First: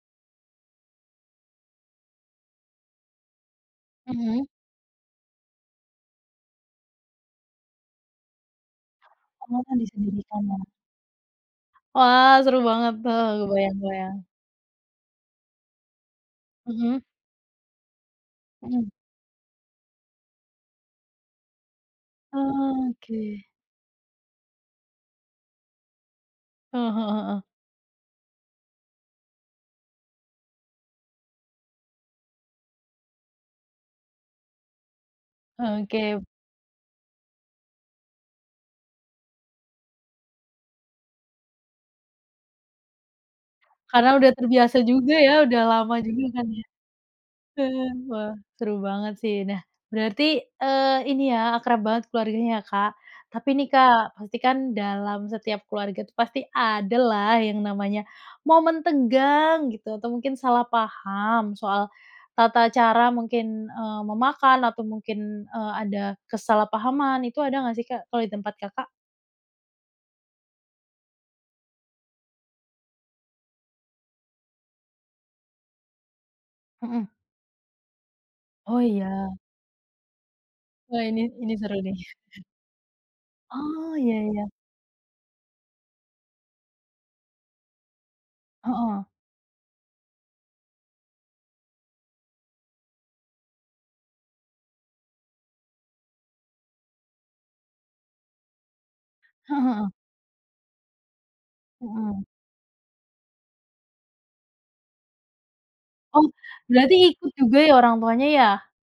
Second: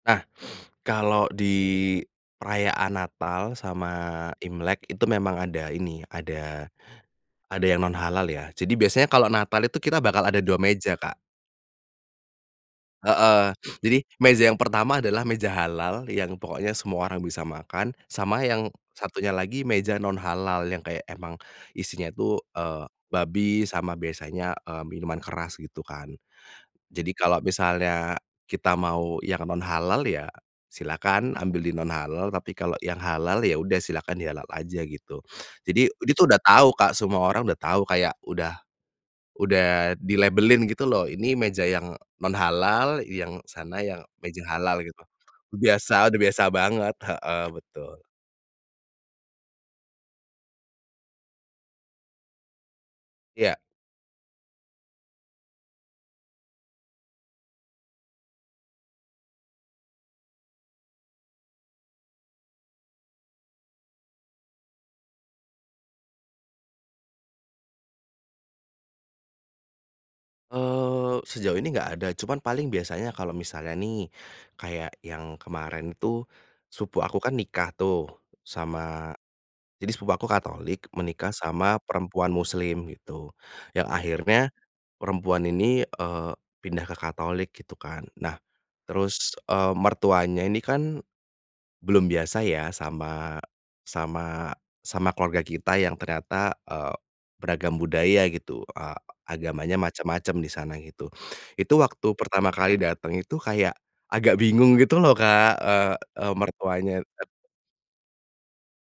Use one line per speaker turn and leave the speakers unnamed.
Nah kalau di perayaan Natal sama
Mhm.
Imlek itu memang ada ini ada ada yang non halal ya jadi biasanya kalau
Oh
Natal itu kita bakal ada
disendirikan ya.
2 meja Kak.
Wah seru banget tuh,
Heeh,
kebayang
jadi
kebayang.
meja yang pertama adalah meja halal yang pokoknya
Mhm.
semua orang bisa makan sama yang
Mhm.
satunya lagi meja non halal yang kayak emang, isinya itu, eee,
Oke.
babi sama biasanya, eee, minuman keras gitu kan,
Heeh
jadi
heeh.
kalau misalnya kita mau yang non halal ya, silahkan ambil di non halal tapi kalau yang halal ya udah silakan di halal aja gitu.
Oh,
Jadi ini
oke.
itu udah tahu Kak, semua orang udah tahu, kayak udah udah dilabelin gitu loh, ini meja yang non halal, yang sana yang
Karena udah
meja
terbiasa
halal gitu,
juga ya udah lama
biasa, udah
juga
biasa
kan ya,
banget, heeh,
heeh,
betul.
wah seru banget sih. Nah berarti, eee, ini ya akrab banget keluarganya ya Kak, tapi
Iya.
nih Kak pasti kan dalam setiap keluarga tuh pasti adalah yang namanya momen tegang gitu, atau mungkin salah paham soal tata cara mungkin, eee, memakan atau mungkin, eee, ada kesalahpahaman itu ada nggak sih Kak kalau di tempat Kakak?
Eee, sejauh ini enggak ada cuman paling biasanya kalau misalnya nih, kayak yang kemarin tuh, sepupu
Mhm.
aku kan nikah tuh
Oh
sama
iya.
jadi sepupu aku Katolik
Wah ini
menikah
ini
sama
seru nih.
perempuan Muslim, gitu, yang
Oh, iya
akhirnya,
iya.
perempuan ini, eee, pindah ke Katolik gitu kan, nah,
Heeh.
terus, eee, mertuanya ini kan, belum biasa ya sama sama sama keluarga kita yang ternyata, eee, beragam budaya gitu, eee,
Heeh
agamanya
heeh.
macem-macem di sana gitu, itu waktu
Mhm.
pertama kali dateng itu kayak, agak bingung gitu loh Kak, eee
Oh
eee,
berarti
mertuanya.
ikut
[unintelligible]
juga ya orang tuanya ya?